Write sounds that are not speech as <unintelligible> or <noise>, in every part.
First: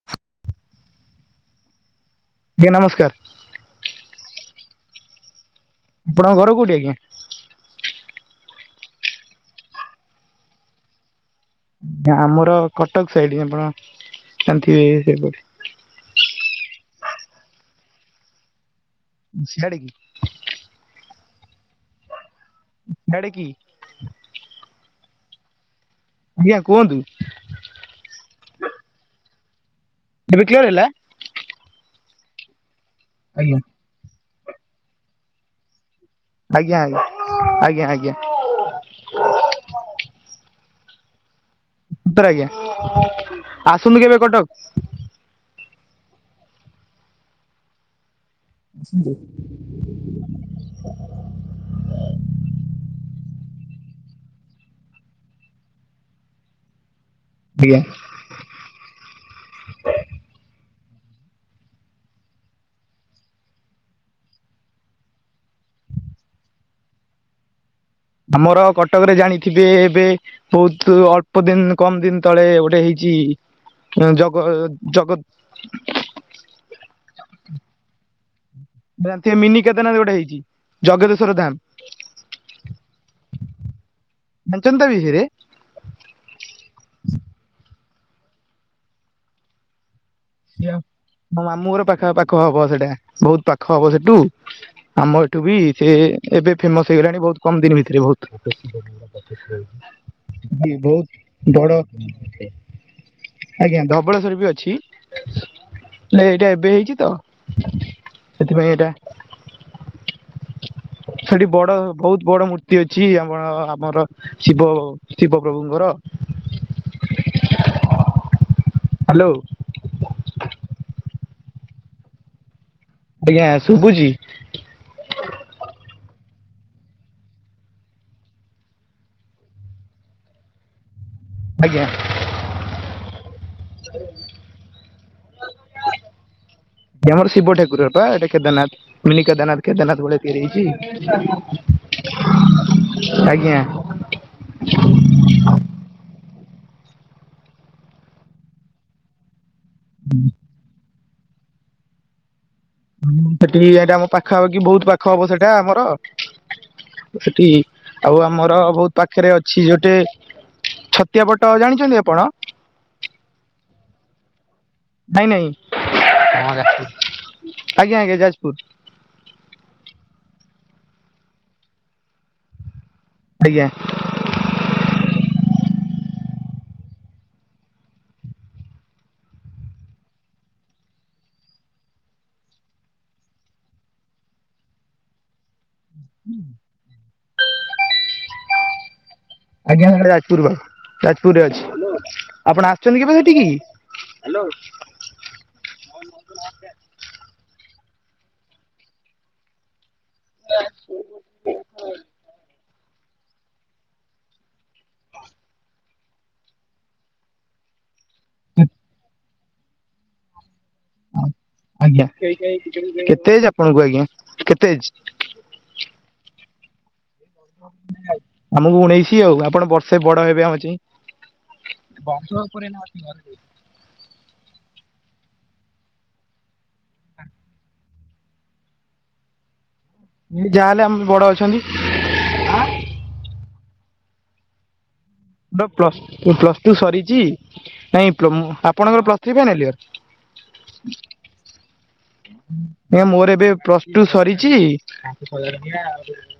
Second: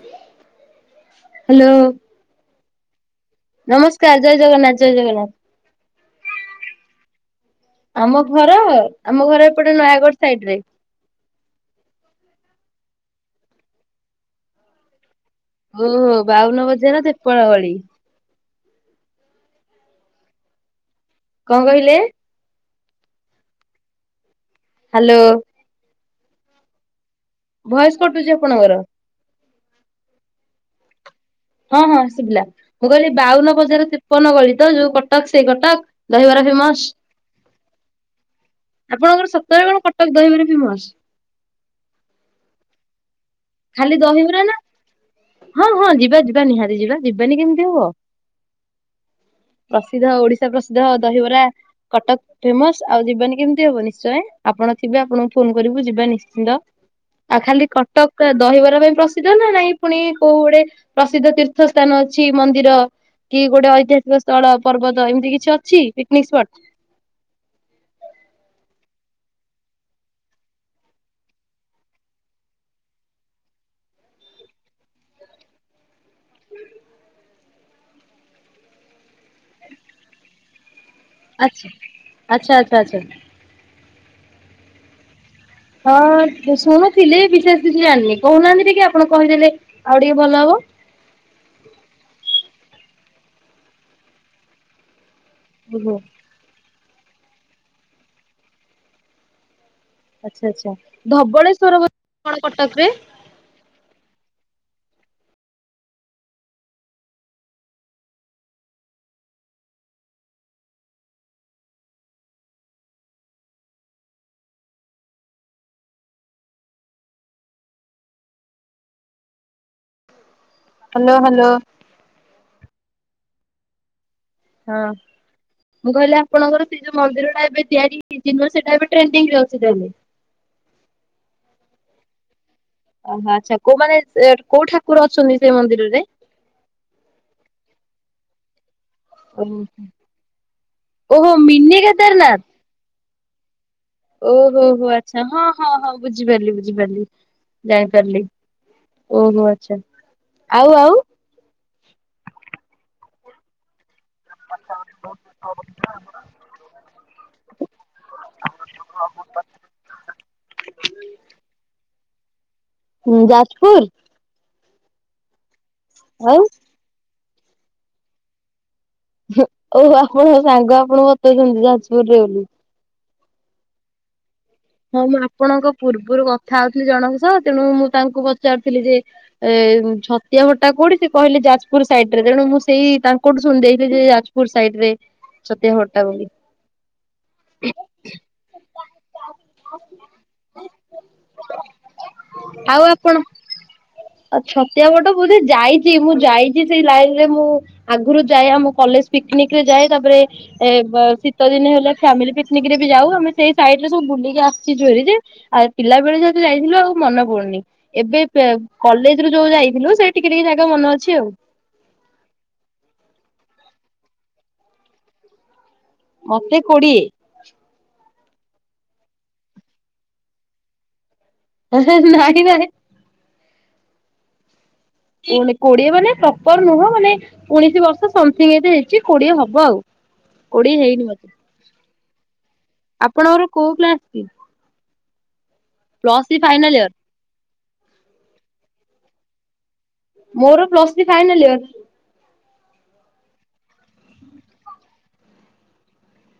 <inaudible> Hello. ଆଜ୍ଞା ନମସ୍କାର। ନମସ୍କାର ଜୟ ଜଗନ୍ନାଥ, ଜୟ ଜଗନ୍ନାଥ। ଆପଣଙ୍କ ଘର କୋଉଠି ଆଜ୍ଞା? ଆମ ଘର ଆମ ଘର ଏପଟେ ନୟାଗଡ ସାଇଟ୍ ରେ। ଆଜ୍ଞା ଆମର କଟକ ସାଇଟ୍, ଆପଣ ଜଣିଥିବେ ସେପଟେ। ମୁଁ ବାଉନ ବଜାର ତେପନ ଗଳି। ସିଆଡେ କି? କଣ କହିଲେ? ଦାଡେ କି? ହାଲୋ। ଆଜ୍ଞା କୁହନ୍ତୁ। ଭଏସ କଟୁଛି ଆପଣଙ୍କର। ଏବେ କ୍ଲିୟର ହେଲା। ହଁ ହଁ ଶୁଭିଲା, ମୁଁ କହିଲି ବାଉନ ଆଜ୍ଞା ବଜାର ତେପନ ଗଳି ତ ଯୋଉ କଟକ, ସେଇ କଟକ। ଦହିବରା ଆଜ୍ଞା ଫେମସ, ଆଜ୍ଞା ଆଜ୍ଞା ଆଜ୍ଞା ଆପଣଙ୍କର ସତରେ କଣ କଟକ ଦହିବାର ଫେମସ? ସତରେ ଆଜ୍ଞା। ଖାଲି ଆସନ୍ତୁ କେବେ ଦହିବରା କଟକ ନା, ହଁ ହଁ ଯିବା ଯିବା ନିହାତି ଯିବା ଯିବାନି କେମିତି ହବ। ପ୍ରସିଦ୍ଧ ଓଡିଶା ପ୍ରସିଦ୍ଧ ଦହିବରା। କଟକ ଫେମସ୍ ଆଉ ଯିବାନି କେମିତି ହବ, ନିଶ୍ଚୟ ଆପଣ ଥିବେ ଆପଣଙ୍କୁ ଫୋନ କରିବୁ ଯିବା ନିଶ୍ଚିନ୍ତ। ଆଉ ଖାଲି ଆଜ୍ଞା କଟକ। ଦହିବରା ପାଇଁ ପ୍ରସିଦ୍ଧ ନା ନାଇଁ ପୁଣି କୋଉ ଗୋଟେ ପ୍ରସିଦ୍ଧ ତୀର୍ଥ ସ୍ଥାନ ଅଛି ମନ୍ଦିର। କି ଗୋଟେ ଐତିହାସିକ ସ୍ଥଳ, ପର୍ବତ ଏମିତି କିଛି ଅଛି, ପିକନିକ ସ୍ପଟ। ଆମର କଟକରେ ଜାଣିଥିବେ ଏବେ। ବହୁତ ଅଳ୍ପ ଦିନ କମ ଦିନ ତଳେ ଗୋଟେ ହେଇଛି। ଜଗ ଜଗତ ଜାଣି ଥିବେ ମିନି କେଦାର ନାଥ ଗୋଟେ ହେଇଛି ଜଗଦେ ଆଛା ଆଚ୍ଛା ଆଚ୍ଛା ଆଚ୍ଛା। ଜାଣିଛନ୍ତି ତା ବିଷୟରେ। ହଁ ବି ଶୁଣୁଥିଲି ବିଶେଷ କିଛି ଜାଣିନି କହୁନାହାନ୍ତି ଟିକେ ଆପଣ କହିଦେଲେ ଆଉ ଟିକେ ଭଲ ହବ। ମୋ ମାମୁଁ ଘର ପାଖା ପାଖ ହବ ସେଟା ବହୁତ ପାଖ ହବ ସେଠୁ ଆମ। ଏଠୁ ବି ସେ ଓହୋ ଏବେ ଫେମସ ହେଇଗଲାଣି ବହୁତ କମ ଦିନ ଭିତରେ ବହୁତ। ଆଛା ଜି ଆଚ୍ଛା। ବହୁତ ବଡ ଧବଳେଶ୍ଵର କଣ କଟକରେ? ଆଜ୍ଞା ଧବଳେଶ୍ୱର ବି ଅଛି, ନାଇ ଏଇଟା ଏବେ ହେଇଛି ତ। ସେଥିପାଇଁ ଏଇଟା। ସେଠି ବଡ ବହୁତ ବଡ ମୂର୍ତ୍ତି ଅଛି, ଆମ ଆମର। ଶିବ ଶିବ ପ୍ରଭୁଙ୍କର। ହାଲୋ। Hello hello. ଆଜ୍ଞା ଶୁଭୁଛି। ହଁ। ମୁଁ କହିଲି ଆପଣଙ୍କ ସେ ଯୋଉ ମନ୍ଦିରଟା ଏବେ ତିଆରି ହେଇଛି, ନୁଆ ସେଇଟା ଏବେ ଟ୍ରେଡିଙ୍ଗରେ ଅଛି ତାହେଲେ। ଆଜ୍ଞା। ଓହୋ ଆଚ୍ଛା କୋଉମାନେ କୋଉ ଠାକୁର ଅଛନ୍ତି ସେ ମନ୍ଦିରରେ? ସେଠି ଆମର ଶିବ ଠାକୁର ବା ଏଟା କେଦାରନାଥ। ମିନି କେଦାରନାଥ କେଦାରନାଥ ଭଳିଆ ତିଆରି ହେଇଛି ଓହୋ ମିନି ଆଜ୍ଞା। ଓ ହୋ ହୋ ଆଛା, ହଁ ହଁ ହଁ ବୁଝିପାରିଲି ବୁଝିପାରିଲି ଜାଣିପାରିଲି। ଓହୋ ଆଚ୍ଛା। ହୁଁ। ଆଉ ଆଉ। ସେଠି ବି ଏଇ ଟା ଆମ ପାଖାପାଖି ବହୁତ ପାଖ ହବ ସେଇଟା ଆମର। ସେଠି ଆଉ ଆମର ବହୁତ ପାଖରେ ଅଛି ଗୋଟେ ‌। ଛତିଆବଟ ଜାଣିଛନ୍ତି ଆପଣ? ହୁଁ ଯାଜପୁର? ନାଇଁ ନାଇଁ। ଆଉ। ଆଜ୍ଞା ଆଜ୍ଞା ଯାଜପୁର। ହୁଁ ଓ ହୋ ଆପଣ ସାଙ୍ଗ ଆପଣ ବତୋଉଛନ୍ତି ଯାଜପୁର ରେ ବୋଲି। ଆଜ୍ଞା। ହଁ ମୁଁ ଆପଣଙ୍କ ପୂର୍ବରୁ କଥା ହଉଥିଲି ଜଣଙ୍କ ସହ। ତେଣୁ ମୁଁ ତାଙ୍କୁ ପଚାରୁଥିଲି ଯେ ଏ ଛତିଆ ଭଟା କୋଉଠି ସେ କହିଲେ ଯାଜପୁର ସାଇଡ୍ ରେ ତେଣୁ ମୁଁ ସେଇ ତାଙ୍କଠୁ ଶୁଣି ଦେଇଥିଲି ଯେ ଯାଜ <unintelligible> ସାଇଡ ରେ ଛତିଆ ହଟା ବୋଲି। ଆଜ୍ଞା ସେଟା ଯାଜପୁର ବା, ଯାଜପୁରରେ ଅଛି, ଆପଣ ଆସଛନ୍ତି କେବେ ସେଠିକି? ଆ ଛତିଆ ପୁରେ ଯାଇଚି ମୁଁ ଯାଇଚି ସେଇ ଲାଇନ ରେ ମୁଁ ଆଗରୁ ଯାଏ ଆମ କଲେଜ୍ ପିକନିକ ରେ ଯାଏ। ତାପରେ ଏ ବ-ଶୀତ ଦିନ ହେଲେ ଫ୍ୟାମିଲି ପିକ୍ ନିକ ରେ ବି ଯାଉ ଆମେ ସେଇ ସାଇଡରେ ସବୁ ବୁଲିକି ଆ ସଚି ଜରିରେ ଆ ପିଲା ବେଳେ ଯଦି ଯାଇଥିଲୁ ଆଉ ମନେ ପଡୁନି। ଏବେ ପେ-କଲେଜ୍ ଯୋଉ ଯାଇଥିଲୁ ସେ ଟିକେ ଟିକେ ଜାଗା ମନ ଅଛି ଆଉ। ଆଜ୍ଞା କେତେ ଏଜ୍ ଆପଣଙ୍କୁ ଆଜ୍ଞା, କେତେ ଏଜ୍? ମୋତେ କୋଡିଏ। ଆମକୁ ଉଣେଇଶି ଆଉ ଆପଣ ବର୍ଷେ ବଡ ହେବେ ଆମ ଚେଇଁ। ନାଇଁ ବଂଶ ନାଇଁ ଉପରେ ନ <inaudible> ଉଣେ କୋଡିଏ ମାନେ ପ୍ରପର୍ ନୁହଁ ମାନେ ଉଣେଇଶି ବର୍ଷ ସମଥିଙ୍ଗ ଏଜ୍ ହେଇଛି, କୋଡିଏ ହବ ଆଉ। ଯାହାହେଲେ କୋଡିଏ ଆମେ ହେଇନି ବଡ ମୋତେ। ଅଛନ୍ତି ଆପଣଙ୍କର କୋଉ କ୍ଲାସ୍ କି? <inaudible> Plus plus three plus final two year ସରିଚି ନାଇଁ ପମୋ ଆପଣଙ୍କର ପ୍ଲସ୍ ଥ୍ରୀ ଫାଇନାଲ ଇୟର? ମୋର ପ୍ଲସ୍ ଥ୍ରି ଫାଇନାଲ୍ ଇୟର୍। ନା ମୋର ଏବେ ପ୍ଲସ୍ ଟୁ ସରିଛି।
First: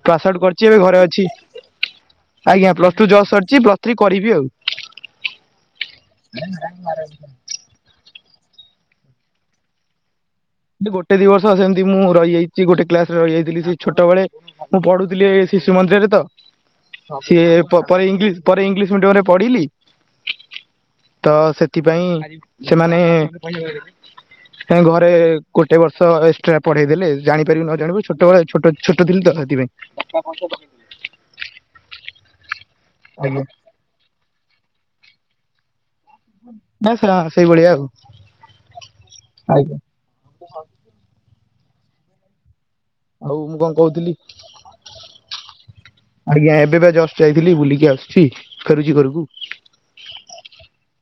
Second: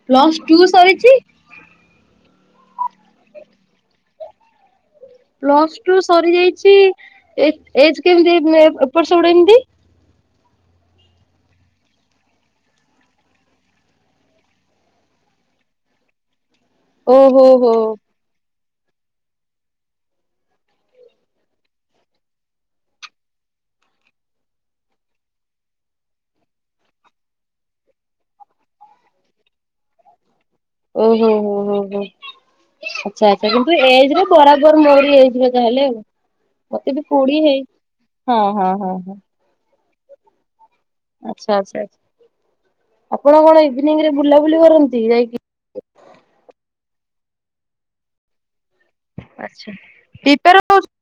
ପାସ୍ ପ୍ଲସ୍ ଆଉଟ୍ ଟୁ କରିଛି ଏବେ ଘରେ ସରିଛି ଅଛି। ଆଜ୍ଞା ପ୍ଲସ୍ ଟୁ ଜସ୍ ସରିଛି, ପ୍ଲସ୍ ଥ୍ରୀ କରିବି ଆଉ। ପ୍ଲସ୍ ଟୁ ସରିଯାଇଛି ଏ ଏଜ୍ କେମିତି ଏପଟ ସେପଟ ଏମିତି? ଗୋଟେ ଦି ବର୍ଷ ସେମିତି ମୁଁ ରହିଯାଇଚି ଗୋଟେ କ୍ଲାସ୍ ରେ ରହିଯାଇଥିଲି ସେଇ ଛୋଟବେଳେ। ମୁଁ ପଢୁଥିଲି ଏ ଶିଶୁ ମନ୍ଦିରରେ ତ ଓହୋ ସିଏ ହୋ ପ୍ରପର୍ ଇଂଲିଶ ପରେ ଇଂଲିଶ ମିଡିୟମ୍ ରେ ପଢିଲି। ତ ସେଥିପାଇଁ ସେମାନେ ହଁ ଘରେ ଗୋଟେ ବର୍ଷ ଏକ୍ସଟ୍ରା ପଢେଇ ଦେଲେ ଜାଣିପାରିବୁ ନ ଜାଣିବୁ ଛୋଟବେଳେ ଛୋଟ ଛୋଟ ଥିଲି ତ ସେଥିପାଇଁ। କେତେ ବର୍ଷ ପାଇଁ ଓହୋ, ହୋ, ହୋ, ହୋ ଆଚ୍ଛା, ଆଜ୍ଞା ଆଚ୍ଛା ଯେମ ତୁ ଏଜ୍ ରେ ବରାବର ମୋରି ଏଜ୍ ର ତାହେଲେ ଆଉ। ନା ମୋତେ ବି କୋଡିଏ ହେଇ, ହଁ, ହଁ, ହଁ, ହଁ ଆଜ୍ଞା। <inaudible> ଆଚ୍ଛା, ଆଚ୍ଛା, ଆଚ୍ଛା ଆଉ ଆପଣ ମୁଁ କଣ ଇଭିନିଂ କହୁଥିଲି ରେ ବୁଲାବୁଲି କରନ୍ତି ଯାଇକି? ଆଜ୍ଞା ଏବେ ବା ଜଷ୍ଟ ଯାଇଥିଲି ବୁଲିକି ଆସୁଛି ଫେରୁଚି ଘରକୁ। <unintelligible>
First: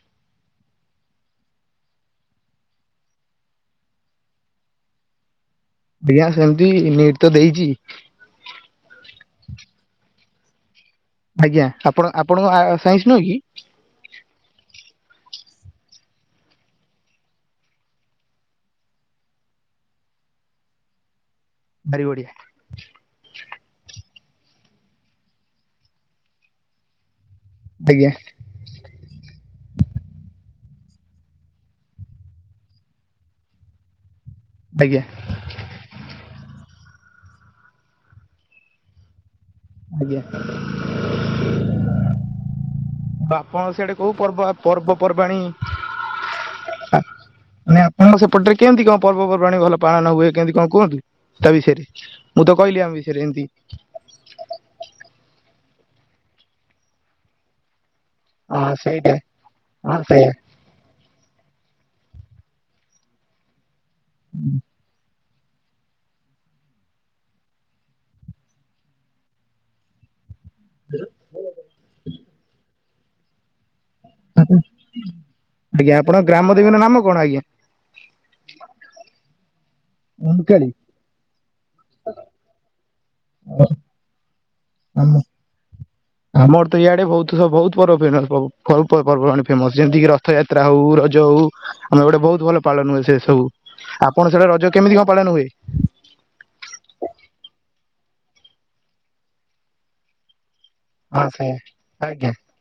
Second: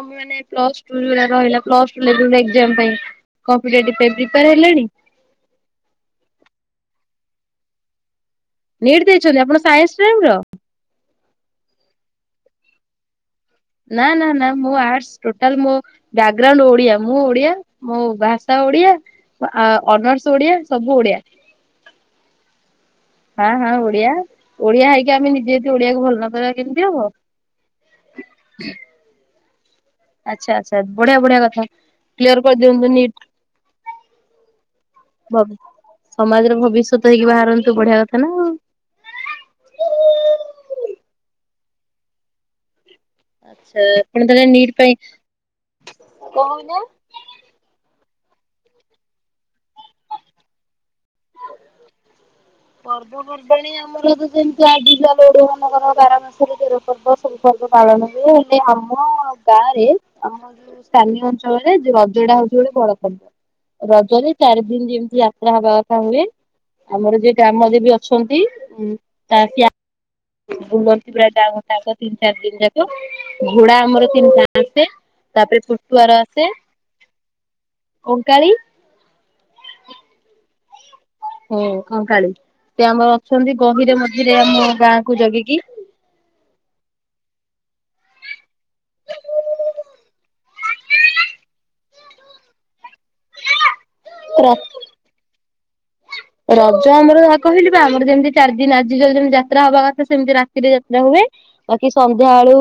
<unintelligible> ମାନେ ପ୍ଲସ୍ ଟୁ ଯୋଉଡା ରହିଲା ପ୍ଲସ୍ ଟୁ ଲେବୁଲ୍ ରେ ଏକ୍ଜାମ ପାଇଁ। କମ୍ପିଟେଟିଭ ପାଇଁ ପ୍ରିପୟାର୍ ହେଲେଣି? ଆଜ୍ଞା ସେମତି ନିଟ ତ ଦେଇଚି। ନିଟ୍ ଦେଇଛନ୍ତି ଆପଣ ସାଇନ୍ସ ଷ୍ଟ୍ରିମ୍ ର? ଆଜ୍ଞା ଆପଣ ଆପଣଙ୍କ ଆ, ସାଇନ୍ସ ନୁହଁ କି? ନା, ନା, ନା ମୁଁ ଆର୍ଟସ୍ ଟୋଟାଲ ମୋ ବ୍ୟାଗ୍ରାଉଣ୍ଡ ଓଡିଆ, ମୁଁ ଓଡିଆ, ମୋ ଭାଷା ଓଡିଆ। ଆ, ଅନର୍ସ ଓଡିଆ ସବୁ ଓଡିଆ। ଭାରି ବଢ଼ିଆ। ହଁ, ହଁ ଓଡିଆ ଓଡିଆ ହେଇକି ଆମେ ନିଜେ ଯଦି ଓଡିଆକୁ ଭଲ ନପାଇବା କେମିତି ହବ। ଆଜ୍ଞା। <inaudible> ଆଚ୍ଛା, ଆଚ୍ଛା ବଢିଆ ବଢିଆ କଥା କ୍ଲିୟର୍ କରିଦିଅନ୍ତୁ ନିଟ୍। ଆଜ୍ଞା। ବ ସମାଜର ଭବିଷ୍ୟତ ହେଇକି ବାହାରନ୍ତୁ ବଢିଆ କଥା ନା ଆଉ। ଆଜ୍ଞା। ତ ଆପଣଙ୍କ ଆଚ୍ଛା ସିଆଡେ କୋଉ ଆପଣ ତାହେଲେ ପର୍ବ ନିଟ୍ ପାଇଁ ପର୍ବପର୍ବାଣି କଣ ହଉନା ମାନେ ହଁ ସେପଟରେ କେମିତି କଣ ପର୍ବପର୍ବାଣି ଭଲ ପାଳନ ହୁଏ। କେମିତି କଣ କୁହନ୍ତୁ ତା ବିଷୟରେ? ମୁଁ ତ କହିଲି ଆମ ବିଷୟରେ ଏମିତି। ମୁଁ ତ ଯେମିତି ବାର ମାସରେ ତେର ପର୍ବ। ପର୍ବ ପାଳନ ହୁଏ। ହେଲେ ହଁ ଆମ ସେଇଟା ଗାଁରେ ହଁ ସେଇଆ ଆମ ଯୋଉ ସ୍ଥାନୀୟ ଅଞ୍ଚଳରେ ରଜ ଟା ହଉଛି ଗୋଟେ ବଡ ପର୍ବ। ରଜରେ ଚାରି ଦିନ ଯେମିତି ଯାତ୍ରା ହବା ଅ ହୁଏ ଆମର ଯିଏ ଗ୍ରାମ ଦେବୀ ଅଛନ୍ତି। ଉ ତା ବ୍ୟା ଘୁମନ୍ତି ପୁରା ଯାମ ତାକ ତିନି ଚାରି ଦିନି ଯାକ। ଘୋଡା ଆମର ତିନିଟା ଆସେ ତାପରେ ଆଜ୍ଞା ପୁଟୁଆର ଆପଣଙ୍କ ଗ୍ରାମ ଆସେ। ଦେବୀଙ୍କ ନାମ କଣ ଆଜ୍ଞା? ଓକାଳୀ। ଓଁ କାଳିି। ହଁ କଙ୍କାଳୀ ସେ ଆମର ଅଛନ୍ତି। ଗହିର ମଝିରେ ଆମ ଗାଁକୁ ଜଗିକି। ଆମର ତ ଇଆଡେ ବହୁତ ସ ବହୁତ ପର୍ବ ଫେମସ ପର୍ବପର୍ବାଣି ଫେମସ ଯେମିତିକି ରଥଯାତ୍ରା ହଉ ରଜ ହଉ। ଆମେ ଗୋଟେ ବହୁତ ଭଲ ପାଳନ ହୁଏ ସେ ସବୁ। ଆପଣ ସେଡେ ର ରଜ କେମିତି କଣ ପାଳନ ହୁଏ? ରଜ ଆମର ଯା କହିଲି ବା ଆମର ଯେମିତି ଚାରି ଦିନି ଆଜି ଯେମିତି ଯାତ୍ରା ହବା କଥା। ସେମିତି ରାତିରେ ରେ ହୁଏ। ହଁ ସେଇଆ ବାକି ଆଜ୍ଞା ସନ୍ଧ୍ୟାବେଳୁ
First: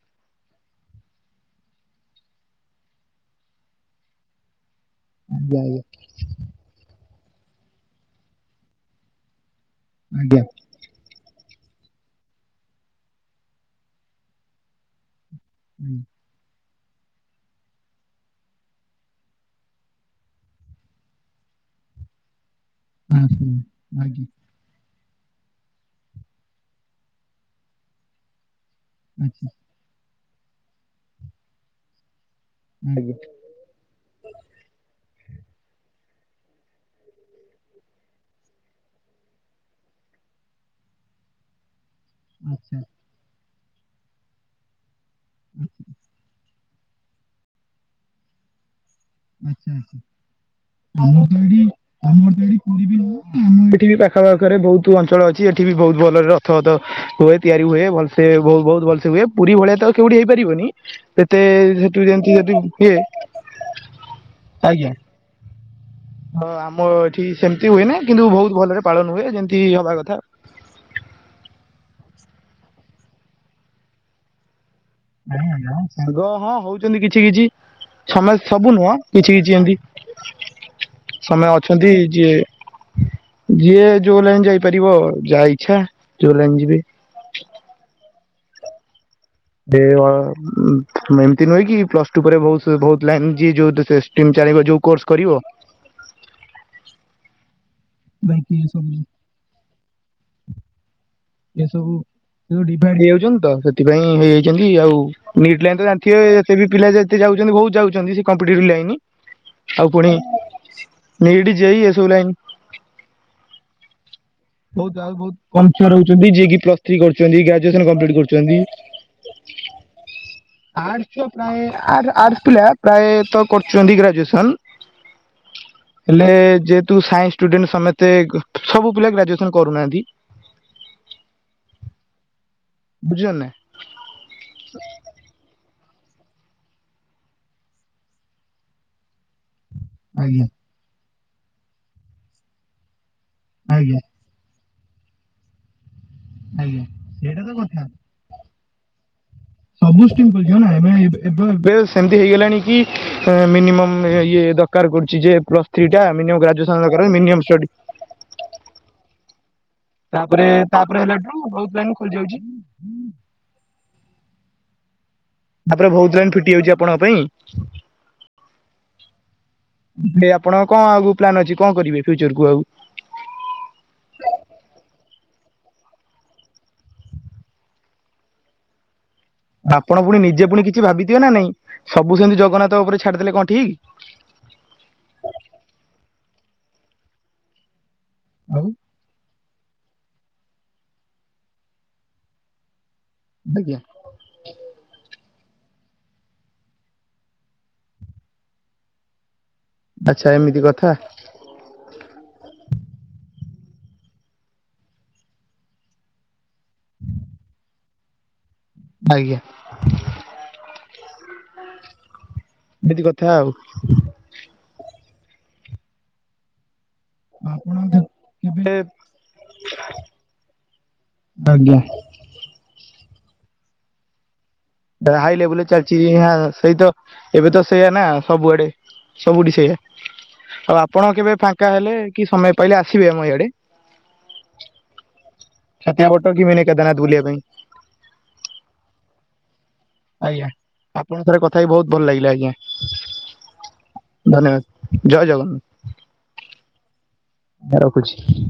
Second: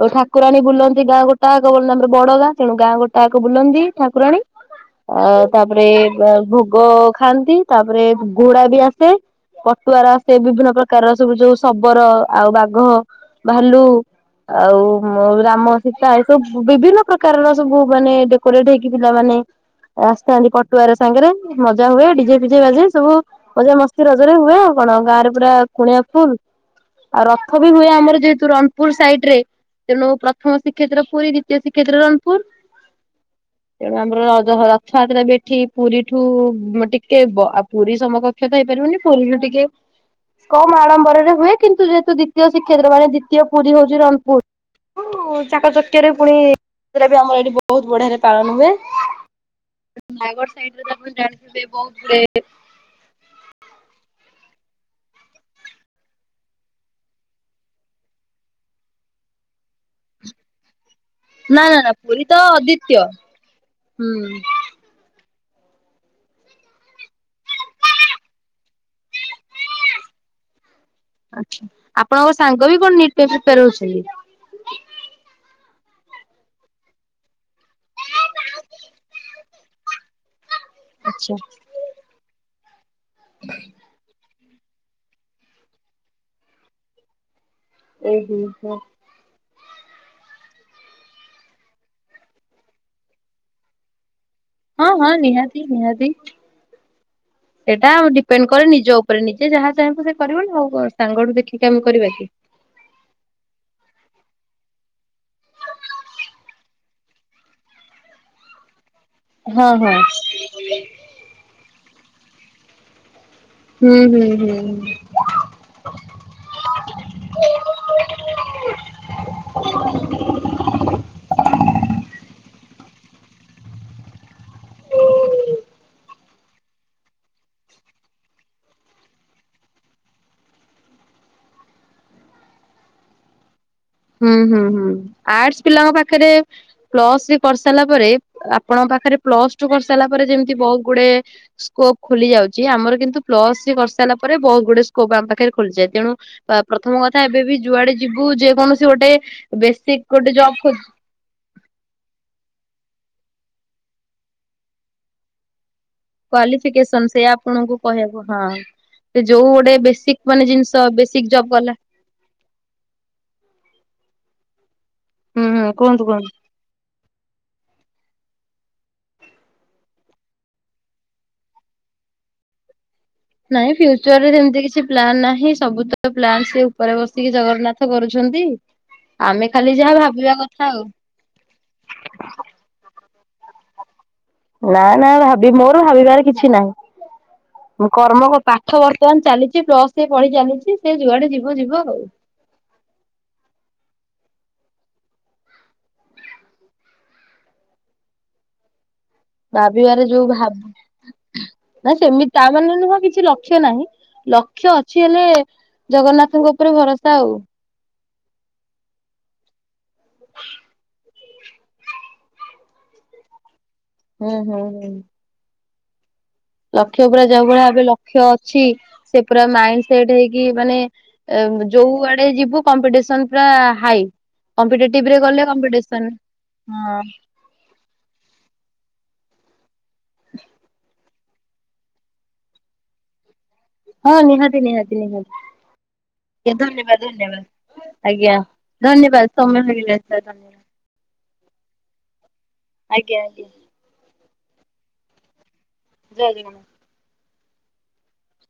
ଆଉ ଠାକୁରାଣୀ ବୁଲନ୍ତି ଗାଁ ଗୋଟାଆଙ୍କ। ବ ଆମର ବଡ ଗାଁ ତେଣୁ ଗାଁ ଗୋଟାକ ବୁଲନ୍ତି ଠାକୁରାଣୀ। ଆ ଆଜ୍ଞା ତାପରେ ଆଜ୍ଞା ଅ ଭୋଗ ଖାଆନ୍ତି। ତାପରେ ଘୋଡା ବି ଆସେ। ପଟୁଆର ଆସେ ବିଭିନ୍ନ ପ୍ରକାରର ସବୁ ଯୋଉ ଶବର ଆଉ ବାଘ ଭାଲୁ। ଆଉ ଉମ ରାମ ସୀତା। ତ ବିଭିନ୍ନ ପ୍ରକାରର ସବୁ ମାନେ ଡେକୋରେଟ ହେଇକି ପିଲା ମାନେ ଆସିଥାନ୍ତି ପଟୁଆର ସାଙ୍ଗରେ ମଜା ହୁଏ। ଡିଜେ ଫିଜେ ବାଜେ। ସବୁ ମଜାମସ୍ତି ଆଜ୍ଞା ରଜରେ ହୁଏ ଆଉ। କଣ ଗାଁ ରେ ପୁରା କୁଣିଆ ଫୁଲ୍। ଆଉ ରଥ ବି ହୁଏ। ଆମର ଯେହେତୁ ର ଣପୁର ସାଇଡ୍ ରେ ଆଜ୍ଞା ତେଣୁ ପ୍ରଥମ ଶ୍ରୀଷେତ୍ର ପୁରୀ। ଦିତୀୟ ଶ୍ରୀକ୍ଷେତ୍ର ରଣପୁର। ଆଜ୍ଞା। ତେଣୁ ଆମର ରଜ ରଥଯାତ୍ରା ବି ଏଠି ପୁରୀଠୁ ଟିକେ କେ ବ ଆଉ ପୁରୀ ସମକକ୍ଷ ତ ହେଇପାରିବନି। ପୁରୀରୁ ଟିକେ କମ ଆଡମ୍ବରରେ ହୁଏ। କିନ୍ତୁ ଯେହେ ତୁ ଦ୍ଵିତୀୟ ଶ୍ରୀକ୍ଷେତ୍ର ମାନେ ଦ୍ଵିତୀୟ ପୁରୀ ହଉଛି ରଣପୁର। ଚାକଚକ୍ୟରେ ପୁଣି ତ୍ରା ବି ଆମର ଏଇଠି ବହୁତ ବଢିଆରେ ପାଳନ ହୁଏ। ନୟାଗଡ ସାଇଟରେ ତ ଆପଣ ଆମର ଏଇଠି ଜାଣିିଥିବେ ବହୁତ୍ ହୁଏ। ଆମର ତ ଏଇଠି ଏଠି ବି ପାଖ ପାଖରେ ବହୁତ ଅଞ୍ଚଳ ଅଛି। ଏଠି ବି ବହୁତ ଭଲରେ ରଥପଥ ହୁଏ। ତିଆରି ହୁଏ ଭଲସେ ବହୁ ବହୁତ ଭଲସେ ହୁଏ। ପୁରୀ ଭଳିଆ ତ କେଉଠି ହେଇପାରିବନି। ସେତେ ନା ନା ନା ସେଠୁ ପୁରୀ ଯେମିତି ତ ଯଦି ହୁଏ ଅଦିତ୍ୟ ହୁଁ। ଆଜ୍ଞା। ହଁ ଆମ ଏଠି ସେମିତି ହୁଏନି। କିନ୍ତୁ ବହୁତ ଭଲରେ ପାଳନ ହୁଏ ଯେମିତି ହବା କଥା। ଆଜ୍ଞା ଆପଣଙ୍କ ସାଙ୍ଗ ବି କଣ ନିଟ୍ ପି ପ୍ରୀପାର ହଉଛନ୍ତି। ସାଙ୍ଗ ହଁ ହଉଛନ୍ତି କିଛି କିଛି ସମସ୍ତ ସବୁ ନୁହଁ। କିଛି କିଛି ଏମତି। ଆଚ୍ଛା ସମୟ ଅଛନ୍ତି। ଯିଏ ଯିଏ ଯୋଉ ଲାଇନ୍ ଯାଇ ପାରିବ ଯାହା ଇଚ୍ଛା ଜୋ ଲାଇନ୍ ଯିବେ। ଏଇ ହୁ ହୁଁ। ଦେ ଆମ୍ ଏମିତି ନୁହେଁ କି ପ୍ଲସ ଟୁ ପରେ ବହୁ ବହୁତ୍ ଲାଇନ୍ ଯିଏ ଯୋଉ ଟିମ୍ ଚରିବ ଯୋଉ ହଁ ହଁ କୋର୍ସ କରିବ। ନିହାତି ନିହାତି। ସେଇଟା ଡିପେଣ୍ଡ କରେ ନିଜ ଉପରେ। ନିଜେ ଯାହା ଚାହିଁବ ସେ କରିବନା ଆଉ। ସାଙ୍ଗଠୁ ଦେଖ ଏ ସବୁ ସବୁ ଡିଭାଇଡ୍ ହେଯାଉଛନ୍ତି ତ। ସେଥିପାଇଁ ହେଇଯାଇଛନ୍ତି ଆଉ। ନିଟ୍ ଲାଇନ୍ ତ ଜାଣିଥିବେ ଏତେ ବି ପିଲା ଯେତେ ଯାଉଚନ୍ତି ବୋହୁତ ଯାଉଚନ୍ତି ସେ କମ୍ପିଟେଟିଭ ଲାଇନ୍। ହଁ ଆଉ ହଁ ପୁଣି ନେଇଟ୍ ଯେ ଇ ଏସବୁ ଲାଗନ ହୁଁ ହୁଁ ହୁଁ। କନଫୋରଚନ୍ତି <unintelligible> ଯିଏ କି ପ୍ଲସ ଥ୍ରି କରୁଚନ୍ତି ଗ୍ରଜୁଏସନ୍ କରୁଚନ୍ତି। ଆର୍ଟ୍ସ ର ପ୍ରାଏ ଆ ଆର୍ଟ ପିଲା ପ୍ରାୟ ତ କରୁଚନ୍ତି ଗ୍ରାଜୁଏସନ। ହେଲେ ଯେହେତୁ ସାଇନ୍ସ ଷ୍ଟୁଡେଣ୍ଟ ସମସ୍ତେ ସବୁ ପିଲା ଗ୍ରାଜୁଏସନ କରୁଚନ୍ତି। ବୁଝିଲନା। ହୁଁ ହୁଁ ହୁଁ ଆର୍ଟସ୍ ପିଲାଙ୍କ ପାଖରେ ପ୍ଲସ ଥ୍ରି କରିସାରିଲା ପରେ ଆପଣଙ୍କ ପାଖରେ ପ୍ଲସ ଟୁ କରିସା ତାଲା ପରେ ଆଜ୍ଞା ଯେମିତି ବୋହୁତ ଗୁଡେ ସ୍କୋପ ଖୋଲି ଯାଉଚି ଆମର କିନ୍ତୁ ପ୍ଲସ ଥ୍ରି ଆଜ୍ଞା କରିସାଲା ପରେ ଉପ ପରେ ବୋହୁତ ଗୁଡେ ସ୍କୋପ ଆମ ପାଖରେ ଖୋଲିଯାଏ ତେଣୁ ଆଜ୍ଞା ପ୍ରଥମ କଥା ଏବେ ସେଇଟା ତ ବି କଥା ଯୁଆଡେ ଯିବୁ ଯେକୌଣସି ଗୋଟେ ବେସିକ ସବୁ ଷ୍ଟିମ୍ ଗୋଟେ ଖୋଲି ଜବ ଯିବ <unintelligible> ନା ଖୋ ଆମେ ଏବଂ ବେ ସେମିତି ହେଇଗଲାଣି କି ମିନିମମ୍ ଇଏ ଦରକାର କରୁଚି ଯେ ଥ୍ରୀ ଟା ମିନିମମ୍ ଗ୍ରାଜୁଏସନ୍ କ୍ୱାଲିଫିକେସନ ଦରକାର ସେଇଆ ମିନିମମ୍ ଷ୍ଟଡି ଆପଣଙ୍କୁ କହିବାକୁ ହଁ ସେ ଯୋଉ ଗୋଟେ ବେସିକ ମାନେ ତାପରେ ଜିନିଷ ତାପରେ ବେସିକ ହେଲାଠୁ ଜବ ଗଲା <unintelligible> ହୁଁ ହୁଁ ତାପରେ କୁହନ୍ତୁ ବୋହୁତ କୁହନ୍ତୁ ଲାଇନ୍ ଫିଟି ଯାଉଚି ଆପଣଙ୍କ ପାଇଁ। ଆପଣ କଣ ଆଗକୁ ପ୍ଲାନ୍ ଅଛି କଣ କରିବେ ଫ୍ୟୁଚର କୁ ଆଉ। ନାଇଁ ଫ୍ୟୁଚରରେ ସେମିତି କିଛି ପ୍ଲନ୍ ନାହିଁ ସବୁ ତ ପ୍ଲାନ୍ ସେ ଉପରେ ବସିକି ଜଗନ୍ନାଥ କରୁଚନ୍ତି। ଆମେ ଖାଲି ଯାହା ଭାବିବା କଥା ଆଉ। ଦିଅ ନା ନାଇଁ ସବୁ ସେମିତି ଜଗନ୍ନାଥ ଉପରେ ଛାଡିଦଲେ କଣ ଠିକ? ନା ନା ଭାବି ମୋର ଭାବିବାରେ କିଛି ନାହିଁ ମୁଁ କର୍ମ ପାଠ ବ ବର୍ତମାନ ଚାଲିଚି ପ୍ଲସ ଥ୍ରି ପଢି ଚାଲିଚି ସେ ଯୁଆଡେ ଯିବ ଯିବ ଆଉ। ଆଜ୍ଞା। ଭାବିବାରେ ଯୋଉ ଆଚ୍ଛା ଏମିତି ଭାବ କଥା ନା ସେମିତି ତା ମାନେ ନୁହଁ କିଛି ଲକ୍ଷ୍ୟ ନାହିଁ ଲକ୍ଷ୍ୟ ଅଛି ହେଲେ ଜଗନ୍ନାଥଙ୍କ ଉପରେ ଭରସା ଆଉ। ଆଜ୍ଞା। <inaudible> ଏମିତି କଥା ଆଉ। ହୁଁ ହୁଁ ହୁଁ। ଲକ୍ଷ୍ୟ ପୁରା ଯୋଉ ଭଳିଆ ଆପଣ ଭବେ ଲକ୍ଷ ଅଛି କେବେ ସେ ପୁରା ମାଇଣ୍ଡ ସେଟ ହେଇକି ମାନେ ଆଜ୍ଞା ଯୋଉ ଆଡେ ଯିବୁ କମ୍ପିଟିସନ ପୁରା ହାଇ। କମ୍ପିଟେଟିଭ ରେ ହାଇ ଗଲେ ଲେଭୁଲରେ ଚାଲିଚି କମ୍ପିଟିସନ ଇଂହା ସେଇତ ହଁ ଏବେ ତ ସେଇଆ ନା ସବୁଆଡେ, ସବୁଠି ସେଇଆ ଆଉ ଆପଣ କେବେ ଫା ଙ୍କା ହେଲେ କି ସମୟ ପାଇଲେ ଆସିବେ ଆମ ଇଆଡେ। ହଁ ନିହାତି ନିହାତି ନିହାତି ଛତିଆ ବଟ କି ମିନି କେଦାରନାଥ ଧନ୍ୟବାଦ ବୁଲିବା ପାଇଁ ଧନ୍ୟବାଦ। ଆଜ୍ଞା ଧନ୍ୟବାଦ ସମୟ ବି ହେଲାଣି। ଆଜ୍ଞା ଆପଣଙ୍କଥରେ କଥା ବି ବୋହୁତ ଭଲ ଲାଗିଲା ଆଜ୍ଞା। ଆଜ୍ଞା ଆଜ୍ଞା। ଧନ୍ୟବାଦ ଜୟ ଜଗନ୍ନାଥ। ଜୟ ଜଗନ୍ନାଥ। ରଖୁଚି।